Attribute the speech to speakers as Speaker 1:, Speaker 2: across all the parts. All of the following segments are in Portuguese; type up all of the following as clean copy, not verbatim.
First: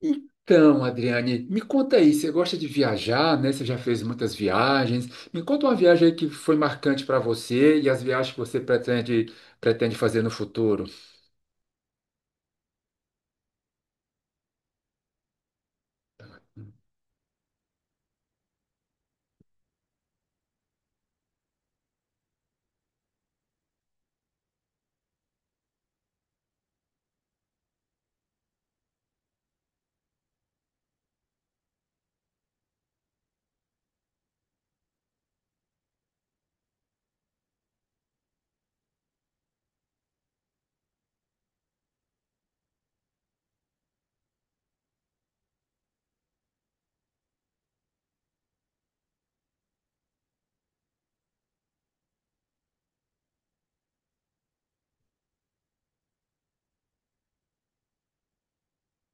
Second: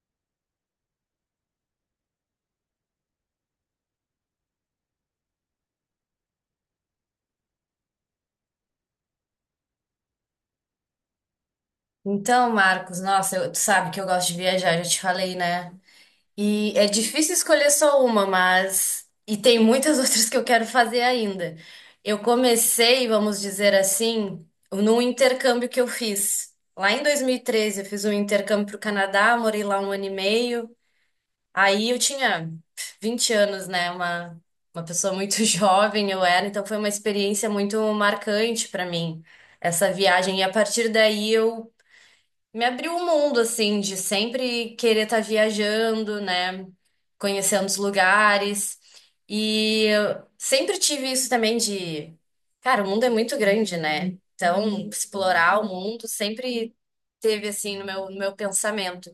Speaker 1: Então, Adriane, me conta aí, você gosta de viajar, né? Você já fez muitas viagens. Me conta uma viagem aí que foi marcante para você e as viagens que você pretende fazer no futuro.
Speaker 2: Então, Marcos, nossa, tu sabe que eu gosto de viajar, já te falei, né? E é difícil escolher só uma, mas. E tem muitas outras que eu quero fazer ainda. Eu comecei, vamos dizer assim, num intercâmbio que eu fiz. Lá em 2013 eu fiz um intercâmbio para o Canadá, morei lá um ano e meio. Aí eu tinha 20 anos, né? Uma pessoa muito jovem eu era, então foi uma experiência muito marcante para mim, essa viagem. E a partir daí eu me abriu o mundo, assim, de sempre querer estar viajando, né? Conhecendo os lugares. E eu sempre tive isso também de, cara, o mundo é muito grande, né? Então, explorar o mundo sempre teve, assim, no meu pensamento.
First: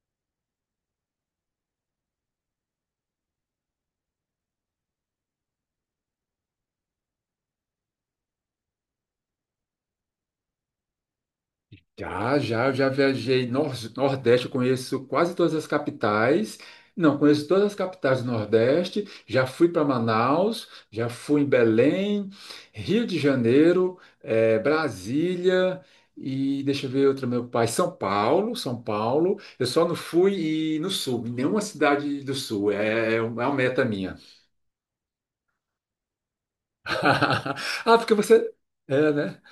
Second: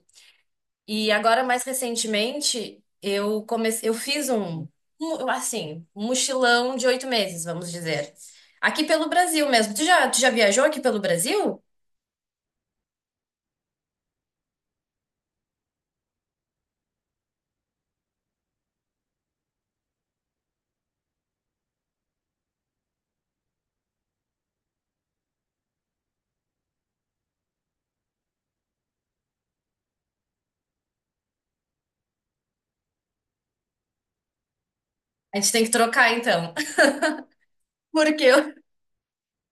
Speaker 2: E agora, mais recentemente, eu comecei, eu fiz assim, um mochilão de 8 meses, vamos dizer. Aqui pelo Brasil mesmo. Tu já viajou aqui pelo Brasil?
Speaker 1: Já, eu já viajei nor Nordeste, eu conheço quase todas as capitais. Não, conheço todas as capitais do Nordeste. Já fui para Manaus, já fui em Belém, Rio de Janeiro, Brasília, e deixa eu ver outra, meu pai, São Paulo, São Paulo. Eu só não fui e no Sul, em nenhuma cidade do Sul. É uma meta minha.
Speaker 2: A gente tem que trocar, então.
Speaker 1: Ah, porque
Speaker 2: Porque eu,
Speaker 1: você. É, né?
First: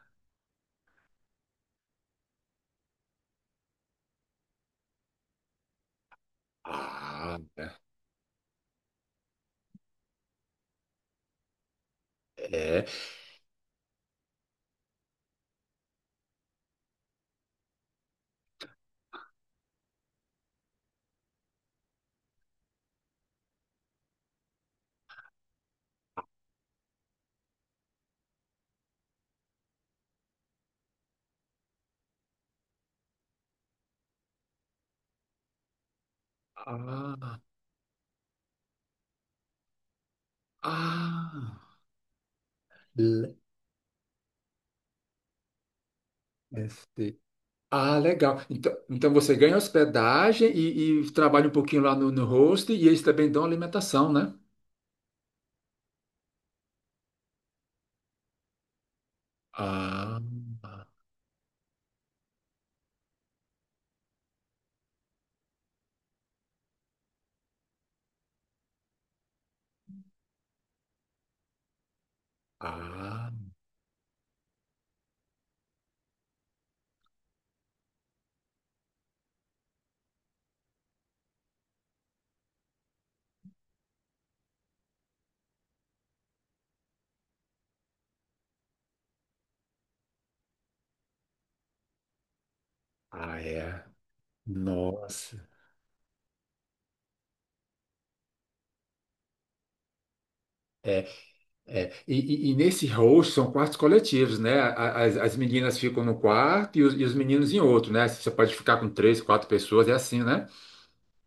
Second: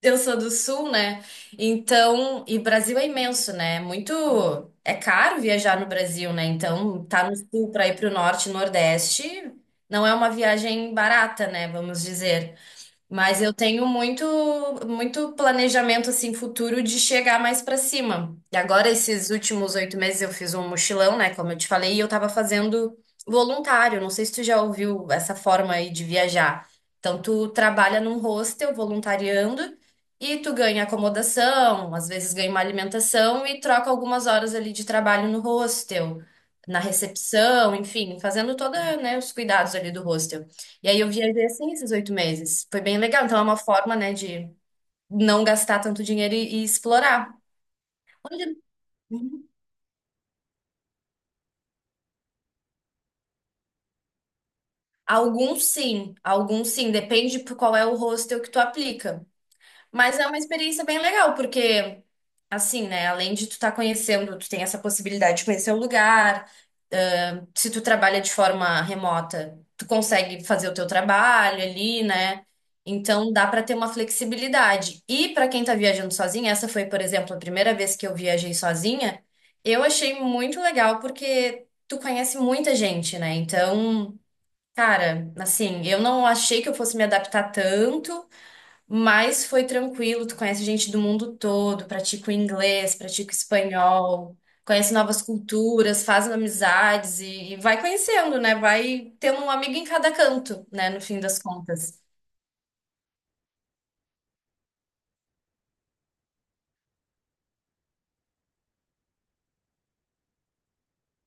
Speaker 2: Eu sou do sul, né? Então, e Brasil é imenso, né? É Muito É caro viajar no Brasil, né? Então, tá no
Speaker 1: Ah, é.
Speaker 2: sul para ir para o norte, nordeste, não é uma viagem barata, né? Vamos dizer.
Speaker 1: É.
Speaker 2: Mas eu tenho muito, muito planejamento assim futuro de chegar mais pra cima. E agora, esses últimos 8 meses, eu fiz um mochilão, né? Como eu te falei, e eu tava fazendo voluntário. Não sei se tu já ouviu essa forma aí de viajar. Então, tu trabalha num hostel voluntariando e tu ganha acomodação, às vezes ganha uma alimentação e troca algumas horas ali de trabalho no hostel, na
Speaker 1: Ah,
Speaker 2: recepção, enfim, fazendo toda, né, os cuidados ali do hostel. E aí eu viajei
Speaker 1: ah.
Speaker 2: assim esses 8 meses. Foi bem legal. Então é uma forma, né, de não gastar tanto dinheiro e
Speaker 1: ST.
Speaker 2: explorar.
Speaker 1: Ah, legal.
Speaker 2: Onde-
Speaker 1: Então, você
Speaker 2: uhum.
Speaker 1: ganha hospedagem e trabalha um pouquinho lá no host, e eles também dão alimentação, né?
Speaker 2: Alguns sim, alguns sim. Depende por qual é o hostel que tu aplica. Mas
Speaker 1: Ah,
Speaker 2: é uma experiência bem legal, porque assim, né, além de tu estar conhecendo, tu tem essa possibilidade de conhecer o lugar. Se tu trabalha de forma remota, tu consegue fazer o teu trabalho ali, né?
Speaker 1: ah,
Speaker 2: Então dá para ter uma flexibilidade. E para quem tá viajando sozinha, essa foi, por exemplo, a primeira vez que eu viajei sozinha, eu achei muito legal porque tu conhece muita gente, né? Então, cara, assim, eu não achei que eu fosse me adaptar tanto, mas foi tranquilo, tu conhece gente do mundo todo, pratica o inglês, pratica o
Speaker 1: ah, é.
Speaker 2: espanhol, conhece novas
Speaker 1: Nossa.
Speaker 2: culturas, faz amizades e vai conhecendo, né? Vai tendo um amigo em cada canto, né? No
Speaker 1: É,
Speaker 2: fim das
Speaker 1: é.
Speaker 2: contas.
Speaker 1: E, e nesse host são quartos coletivos, né? As meninas ficam no quarto e os meninos em outro, né? Você pode ficar com três, quatro pessoas, é assim, né?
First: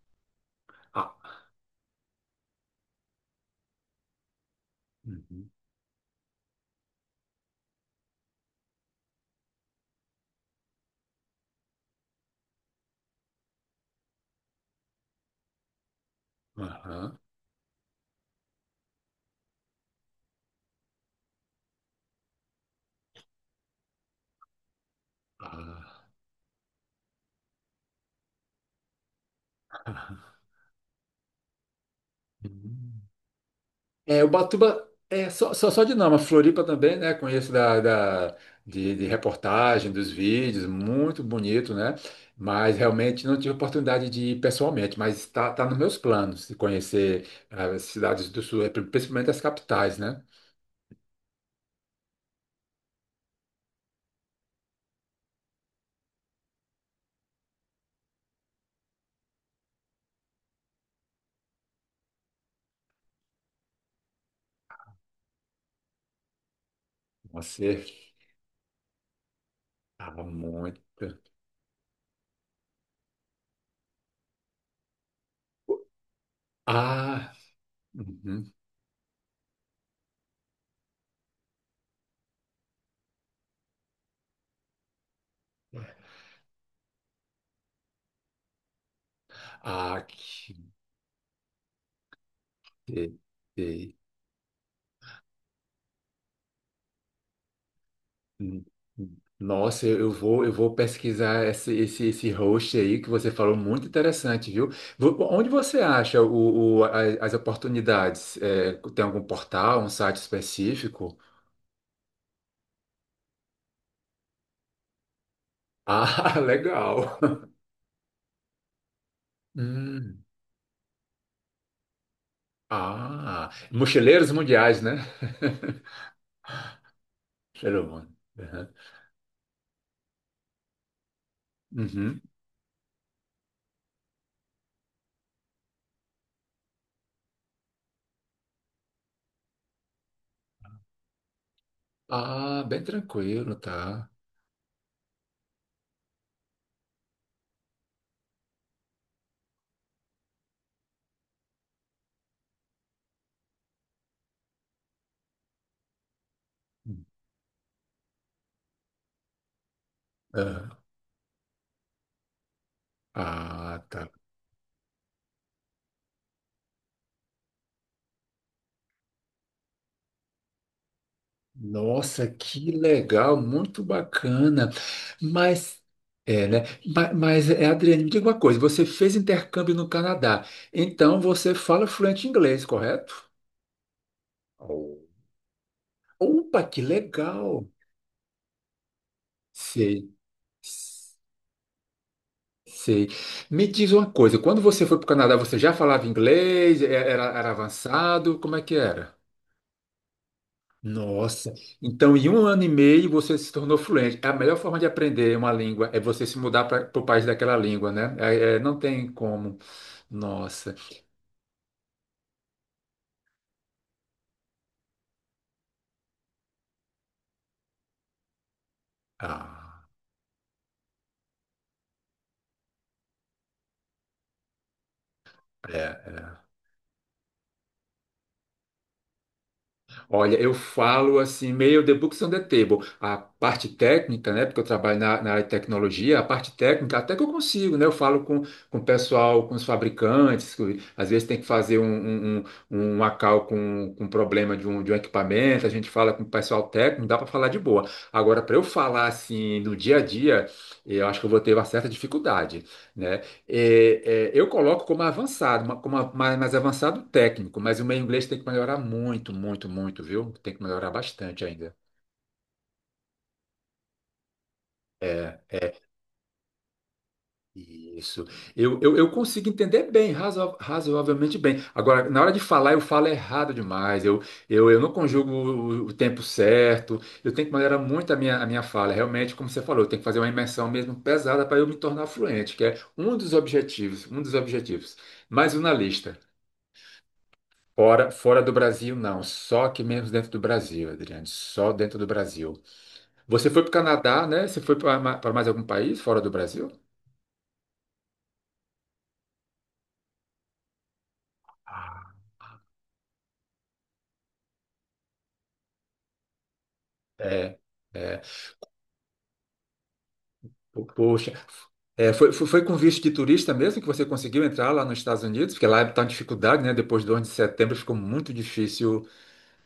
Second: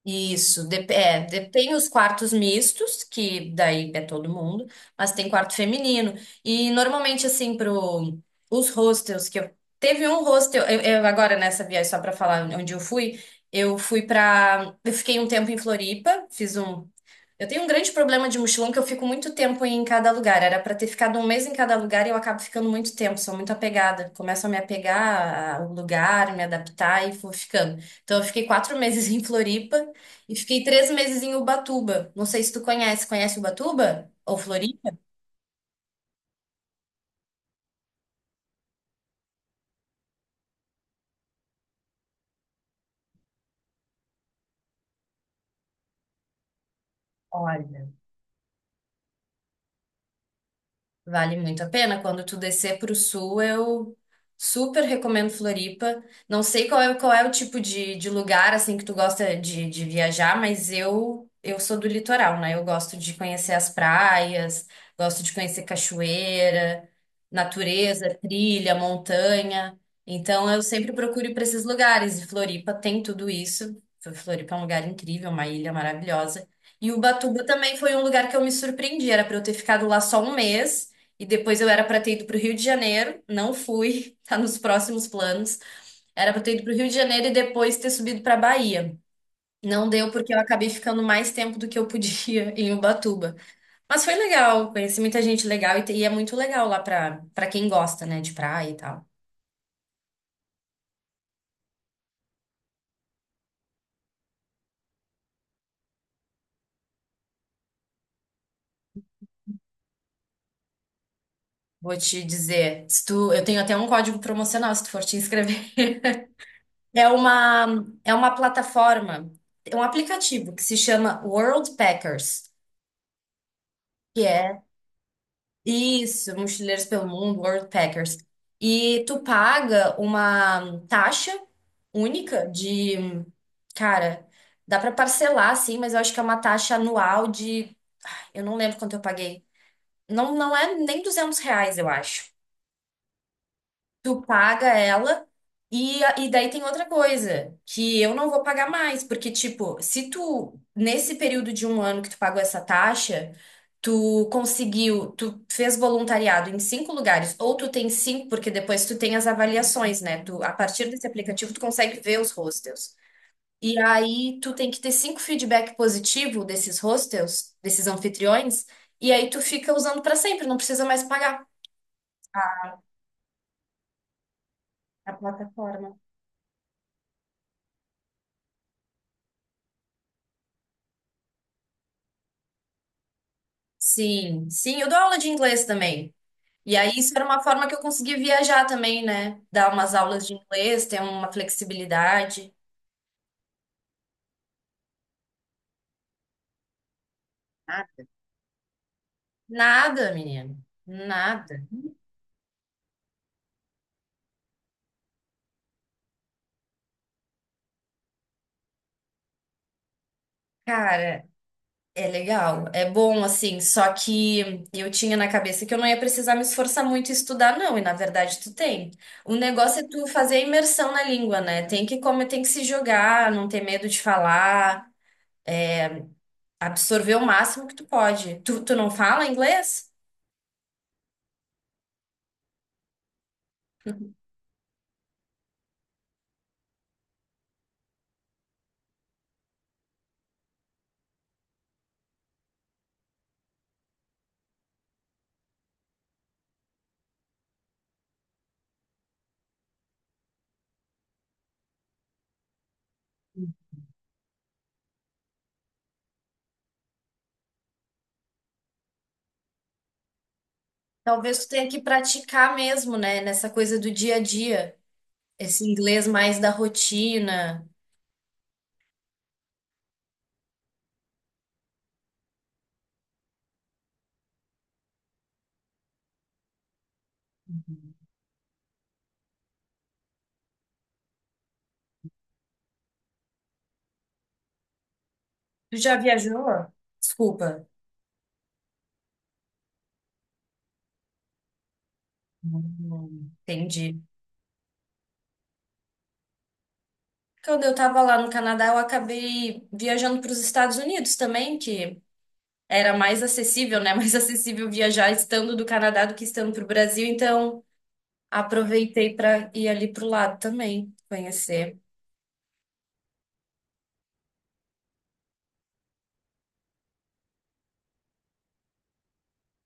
Speaker 2: Isso,
Speaker 1: Ah.
Speaker 2: tem os quartos mistos, que daí é todo mundo, mas tem
Speaker 1: Uhum.
Speaker 2: quarto feminino. E normalmente, assim, pro, os hostels que eu. Teve um hostel, eu agora nessa viagem, só pra falar onde eu fui pra. Eu fiquei um tempo em Floripa, fiz um
Speaker 1: Aham.
Speaker 2: eu tenho um grande problema de mochilão que eu fico muito tempo em cada lugar. Era pra ter ficado um mês em cada lugar e eu acabo ficando muito tempo, sou muito apegada. Começo a me apegar ao
Speaker 1: Ah.
Speaker 2: lugar, me adaptar e vou ficando. Então eu fiquei quatro meses em Floripa e fiquei 3 meses em Ubatuba. Não sei se tu conhece. Conhece Ubatuba
Speaker 1: É,
Speaker 2: ou
Speaker 1: Ubatuba
Speaker 2: Floripa?
Speaker 1: é só de nome, a Floripa também, né? Conheço de reportagem, dos vídeos, muito bonito, né? Mas realmente não tive oportunidade de ir pessoalmente, mas está tá tá nos meus planos de conhecer as
Speaker 2: Olha.
Speaker 1: cidades do sul, é, principalmente as capitais, né?
Speaker 2: Vale muito a pena. Quando tu descer para o sul, eu super recomendo Floripa. Não sei qual é o tipo de lugar assim que tu gosta de viajar, mas eu sou do litoral, né? Eu gosto de conhecer as praias, gosto de conhecer cachoeira,
Speaker 1: Você
Speaker 2: natureza, trilha, montanha.
Speaker 1: estava
Speaker 2: Então eu
Speaker 1: muito.
Speaker 2: sempre procuro ir para esses lugares e Floripa tem tudo isso. Floripa é um lugar incrível, uma ilha maravilhosa. E
Speaker 1: Ah,
Speaker 2: Ubatuba também foi um lugar que eu me
Speaker 1: uhum.
Speaker 2: surpreendi. Era para eu ter ficado lá só um mês. E depois eu era para ter ido para o Rio de Janeiro, não fui, tá nos próximos planos. Era para ter ido para o Rio de Janeiro e depois ter subido para Bahia. Não
Speaker 1: Ah,
Speaker 2: deu porque eu
Speaker 1: que
Speaker 2: acabei ficando mais tempo do que eu podia em Ubatuba.
Speaker 1: delícia.
Speaker 2: Mas foi legal, conheci muita gente legal e, e é muito legal lá para quem gosta, né, de
Speaker 1: Hum,
Speaker 2: praia e tal.
Speaker 1: Nossa, eu vou, eu vou pesquisar esse host aí que você falou, muito interessante, viu? Onde você acha as oportunidades? É, tem algum portal, um site específico?
Speaker 2: Vou te dizer, se tu, eu tenho até um código promocional se tu for te inscrever.
Speaker 1: Ah,
Speaker 2: É
Speaker 1: legal.
Speaker 2: uma, é uma plataforma, é um
Speaker 1: Hum,
Speaker 2: aplicativo que se chama World Packers,
Speaker 1: ah,
Speaker 2: que
Speaker 1: mochileiros
Speaker 2: é
Speaker 1: mundiais, né?
Speaker 2: isso, Mochileiros pelo Mundo, World
Speaker 1: Cheiro bom.
Speaker 2: Packers.
Speaker 1: Uhum.
Speaker 2: E tu paga uma taxa
Speaker 1: Uhum.
Speaker 2: única de, cara, dá pra parcelar assim, mas eu acho que é uma taxa anual de, eu não lembro quanto eu paguei. Não, não é nem R$ 200, eu acho
Speaker 1: Ah, bem tranquilo, tá?
Speaker 2: tu paga ela. E, e daí tem outra coisa, que eu não vou pagar mais, porque, tipo, se tu, nesse período de um ano que tu pagou essa taxa, tu conseguiu, tu fez voluntariado em cinco lugares, ou tu tem cinco, porque depois tu tem as avaliações, né? Tu, a
Speaker 1: Uhum.
Speaker 2: partir desse aplicativo, tu consegue ver os hostels. E
Speaker 1: Ah, tá.
Speaker 2: aí tu tem que ter cinco feedback positivo desses hostels, desses anfitriões, e aí tu fica usando pra sempre, não precisa mais pagar
Speaker 1: Nossa, que legal, muito bacana.
Speaker 2: a
Speaker 1: Mas,
Speaker 2: plataforma.
Speaker 1: é, né? Mas, é, Adriane, me diga uma coisa: você fez intercâmbio no Canadá, então você fala fluente inglês, correto?
Speaker 2: Sim, sim, eu
Speaker 1: Oh.
Speaker 2: dou aula de inglês também.
Speaker 1: Opa,
Speaker 2: E
Speaker 1: que
Speaker 2: aí isso era uma forma
Speaker 1: legal!
Speaker 2: que eu consegui viajar também, né? Dar umas
Speaker 1: Sei,
Speaker 2: aulas de inglês, ter uma flexibilidade.
Speaker 1: sei. Me diz uma coisa: quando você foi para o Canadá, você já falava inglês? Era
Speaker 2: Ah,
Speaker 1: avançado? Como é que era?
Speaker 2: nada, menino,
Speaker 1: Nossa.
Speaker 2: nada.
Speaker 1: Então, em um ano e meio você se tornou fluente. A melhor forma de aprender uma língua é você se mudar para o país daquela língua, né? É, não tem como. Nossa.
Speaker 2: Cara, é legal, é bom assim, só que eu tinha na cabeça que eu não ia precisar me esforçar muito e estudar, não, e na verdade tu tem. O negócio
Speaker 1: Ah,
Speaker 2: é tu fazer a imersão na língua, né? Tem que como tem que se jogar, não ter medo de falar,
Speaker 1: é. É.
Speaker 2: absorver o máximo que tu pode. Tu não fala inglês?
Speaker 1: Olha, eu falo assim, meio the books on the table. A parte técnica, né? Porque eu trabalho na, na área de tecnologia, a parte técnica, até que eu consigo, né? Eu falo com o pessoal, com os fabricantes, que às vezes tem que fazer uma cal com problema de um equipamento, a gente fala com o pessoal técnico, dá para falar de boa. Agora, para eu falar assim no dia a dia, eu acho que eu vou ter uma certa dificuldade, né? Eu coloco como avançado, mais avançado técnico, mas o meu inglês tem que melhorar muito, muito, muito, viu? Tem que melhorar
Speaker 2: Talvez
Speaker 1: bastante
Speaker 2: tu tenha
Speaker 1: ainda.
Speaker 2: que praticar mesmo, né? Nessa coisa do dia a dia.
Speaker 1: É,
Speaker 2: Esse inglês mais da rotina.
Speaker 1: isso. Eu consigo entender bem, razoavelmente bem. Agora, na hora de falar, eu falo errado demais. Eu não conjugo o tempo certo. Eu tenho que melhorar muito a minha fala. Realmente, como você falou, eu tenho que fazer uma imersão mesmo pesada para eu me tornar fluente, que é um dos objetivos, um dos objetivos. Mais um na
Speaker 2: Tu já
Speaker 1: lista.
Speaker 2: viajou? Desculpa.
Speaker 1: Fora do Brasil, não. Só aqui mesmo dentro do Brasil, Adriane. Só dentro do Brasil. Você foi para o
Speaker 2: Entendi.
Speaker 1: Canadá, né? Você foi para mais algum país fora do Brasil?
Speaker 2: Quando eu tava lá no Canadá, eu acabei viajando para os Estados Unidos também, que
Speaker 1: Ah,
Speaker 2: era mais acessível, né? Mais acessível viajar estando do Canadá do que estando para o Brasil.
Speaker 1: é,
Speaker 2: Então,
Speaker 1: é.
Speaker 2: aproveitei para ir ali pro lado também,
Speaker 1: Poxa.
Speaker 2: conhecer.
Speaker 1: É, foi com visto de turista mesmo que você conseguiu entrar lá nos Estados Unidos? Porque lá está em dificuldade, né? Depois do onze de setembro ficou muito difícil.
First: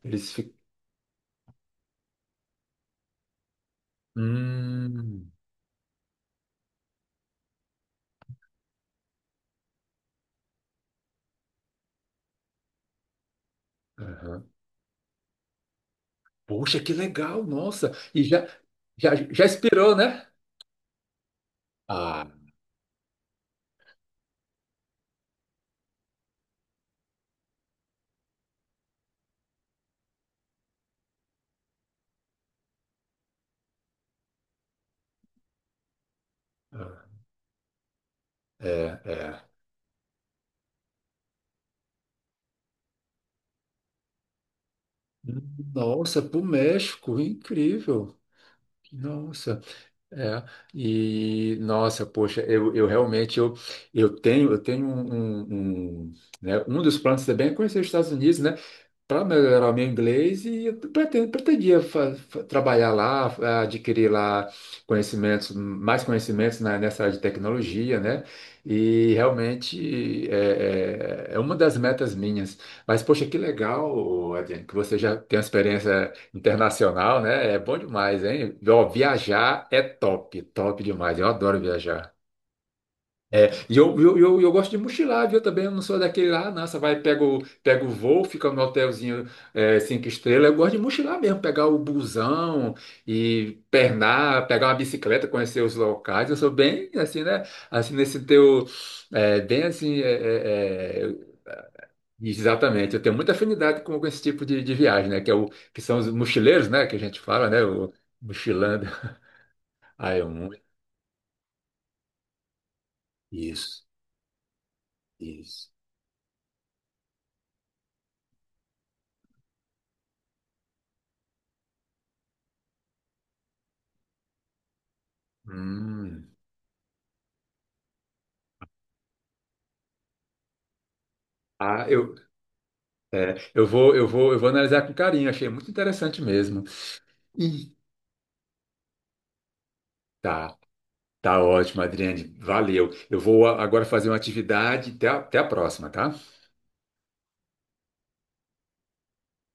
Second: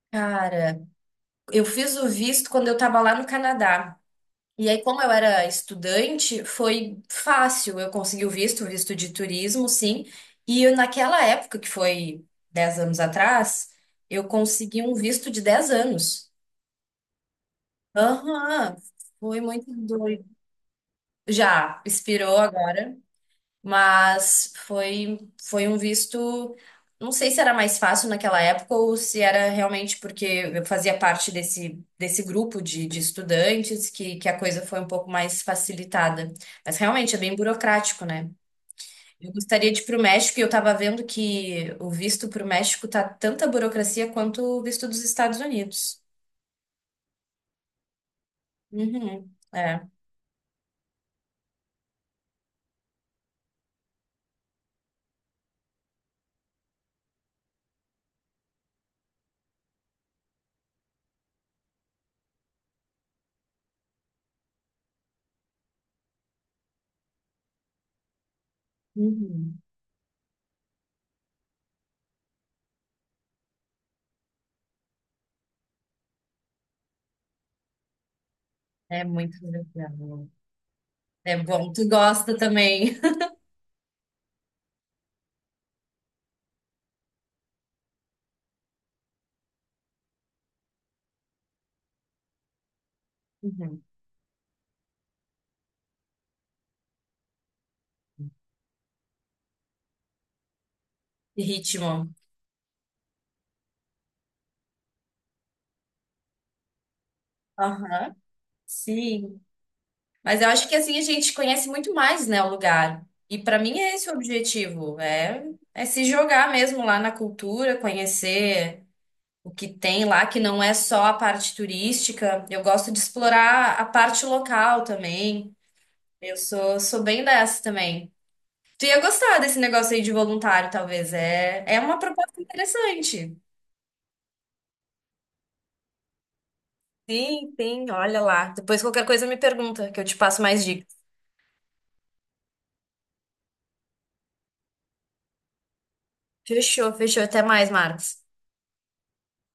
Speaker 1: Eles ficam.
Speaker 2: Cara, eu fiz o visto quando eu tava lá no Canadá. E aí, como eu
Speaker 1: Hum,
Speaker 2: era estudante, foi fácil. Eu consegui o visto de turismo, sim. E eu, naquela época, que foi 10 anos atrás, eu
Speaker 1: aham.
Speaker 2: consegui um visto de 10 anos.
Speaker 1: Poxa, que legal, nossa. E já,
Speaker 2: Aham,
Speaker 1: já,
Speaker 2: foi
Speaker 1: já
Speaker 2: muito
Speaker 1: esperou,
Speaker 2: doido.
Speaker 1: né?
Speaker 2: Já,
Speaker 1: Ah,
Speaker 2: expirou agora. Mas foi, foi um visto. Não sei se era mais fácil naquela época ou se era realmente porque eu fazia parte desse grupo de estudantes que a coisa foi um pouco mais facilitada. Mas realmente é bem burocrático, né?
Speaker 1: é,
Speaker 2: Eu
Speaker 1: é.
Speaker 2: gostaria de ir para o México e eu estava vendo que o visto para o México tá tanta burocracia quanto o visto dos Estados Unidos.
Speaker 1: Nossa, para o México, incrível.
Speaker 2: Uhum,
Speaker 1: Nossa,
Speaker 2: é.
Speaker 1: é. E nossa, poxa, eu realmente eu, eu tenho né, um dos planos também é conhecer os Estados Unidos, né? Para melhorar o meu inglês, e eu pretendo, pretendia trabalhar lá, adquirir lá conhecimentos, mais conhecimentos nessa área de tecnologia, né? E
Speaker 2: Uhum.
Speaker 1: realmente é, uma das metas minhas. Mas, poxa, que legal, Adriano, que você já tem uma experiência internacional, né? É bom demais, hein? Ó,
Speaker 2: É muito
Speaker 1: viajar é
Speaker 2: legal.
Speaker 1: top, top demais. Eu
Speaker 2: É
Speaker 1: adoro
Speaker 2: bom, tu
Speaker 1: viajar.
Speaker 2: gosta também.
Speaker 1: E eu gosto de mochilar, viu? Também eu não sou daquele lá, nossa, vai, pega o voo, fica no hotelzinho é, cinco estrelas. Eu gosto de mochilar mesmo, pegar o busão e
Speaker 2: Uhum.
Speaker 1: pernar, pegar uma bicicleta, conhecer os locais. Eu sou bem assim, né? Assim, nesse teu. É, bem assim.
Speaker 2: Ritmo.
Speaker 1: Exatamente. Eu tenho muita afinidade com esse tipo de viagem, né? Que, é o, que são os mochileiros, né? Que a gente fala, né? O
Speaker 2: Aham.
Speaker 1: mochilando.
Speaker 2: Sim,
Speaker 1: Ah, é
Speaker 2: mas eu
Speaker 1: muito.
Speaker 2: acho que assim a gente conhece muito mais, né, o lugar. E para mim
Speaker 1: Isso,
Speaker 2: é esse o objetivo, é,
Speaker 1: isso.
Speaker 2: é se jogar mesmo lá na cultura, conhecer o que tem lá, que não é só a parte turística. Eu gosto de explorar a parte local também.
Speaker 1: Hum.
Speaker 2: Eu sou bem dessa também. Tu ia gostar desse negócio aí de voluntário, talvez. É, é
Speaker 1: Ah,
Speaker 2: uma
Speaker 1: eu,
Speaker 2: proposta
Speaker 1: é,
Speaker 2: interessante.
Speaker 1: eu vou analisar com carinho, achei muito interessante mesmo.
Speaker 2: Sim,
Speaker 1: E
Speaker 2: sim, olha lá. Depois qualquer coisa me pergunta, que eu te passo
Speaker 1: tá,
Speaker 2: mais dicas.
Speaker 1: tá ótimo, Adriane, valeu. Agora fazer uma atividade, até a próxima, tá?
Speaker 2: Fechou, fechou. Até mais, Marcos.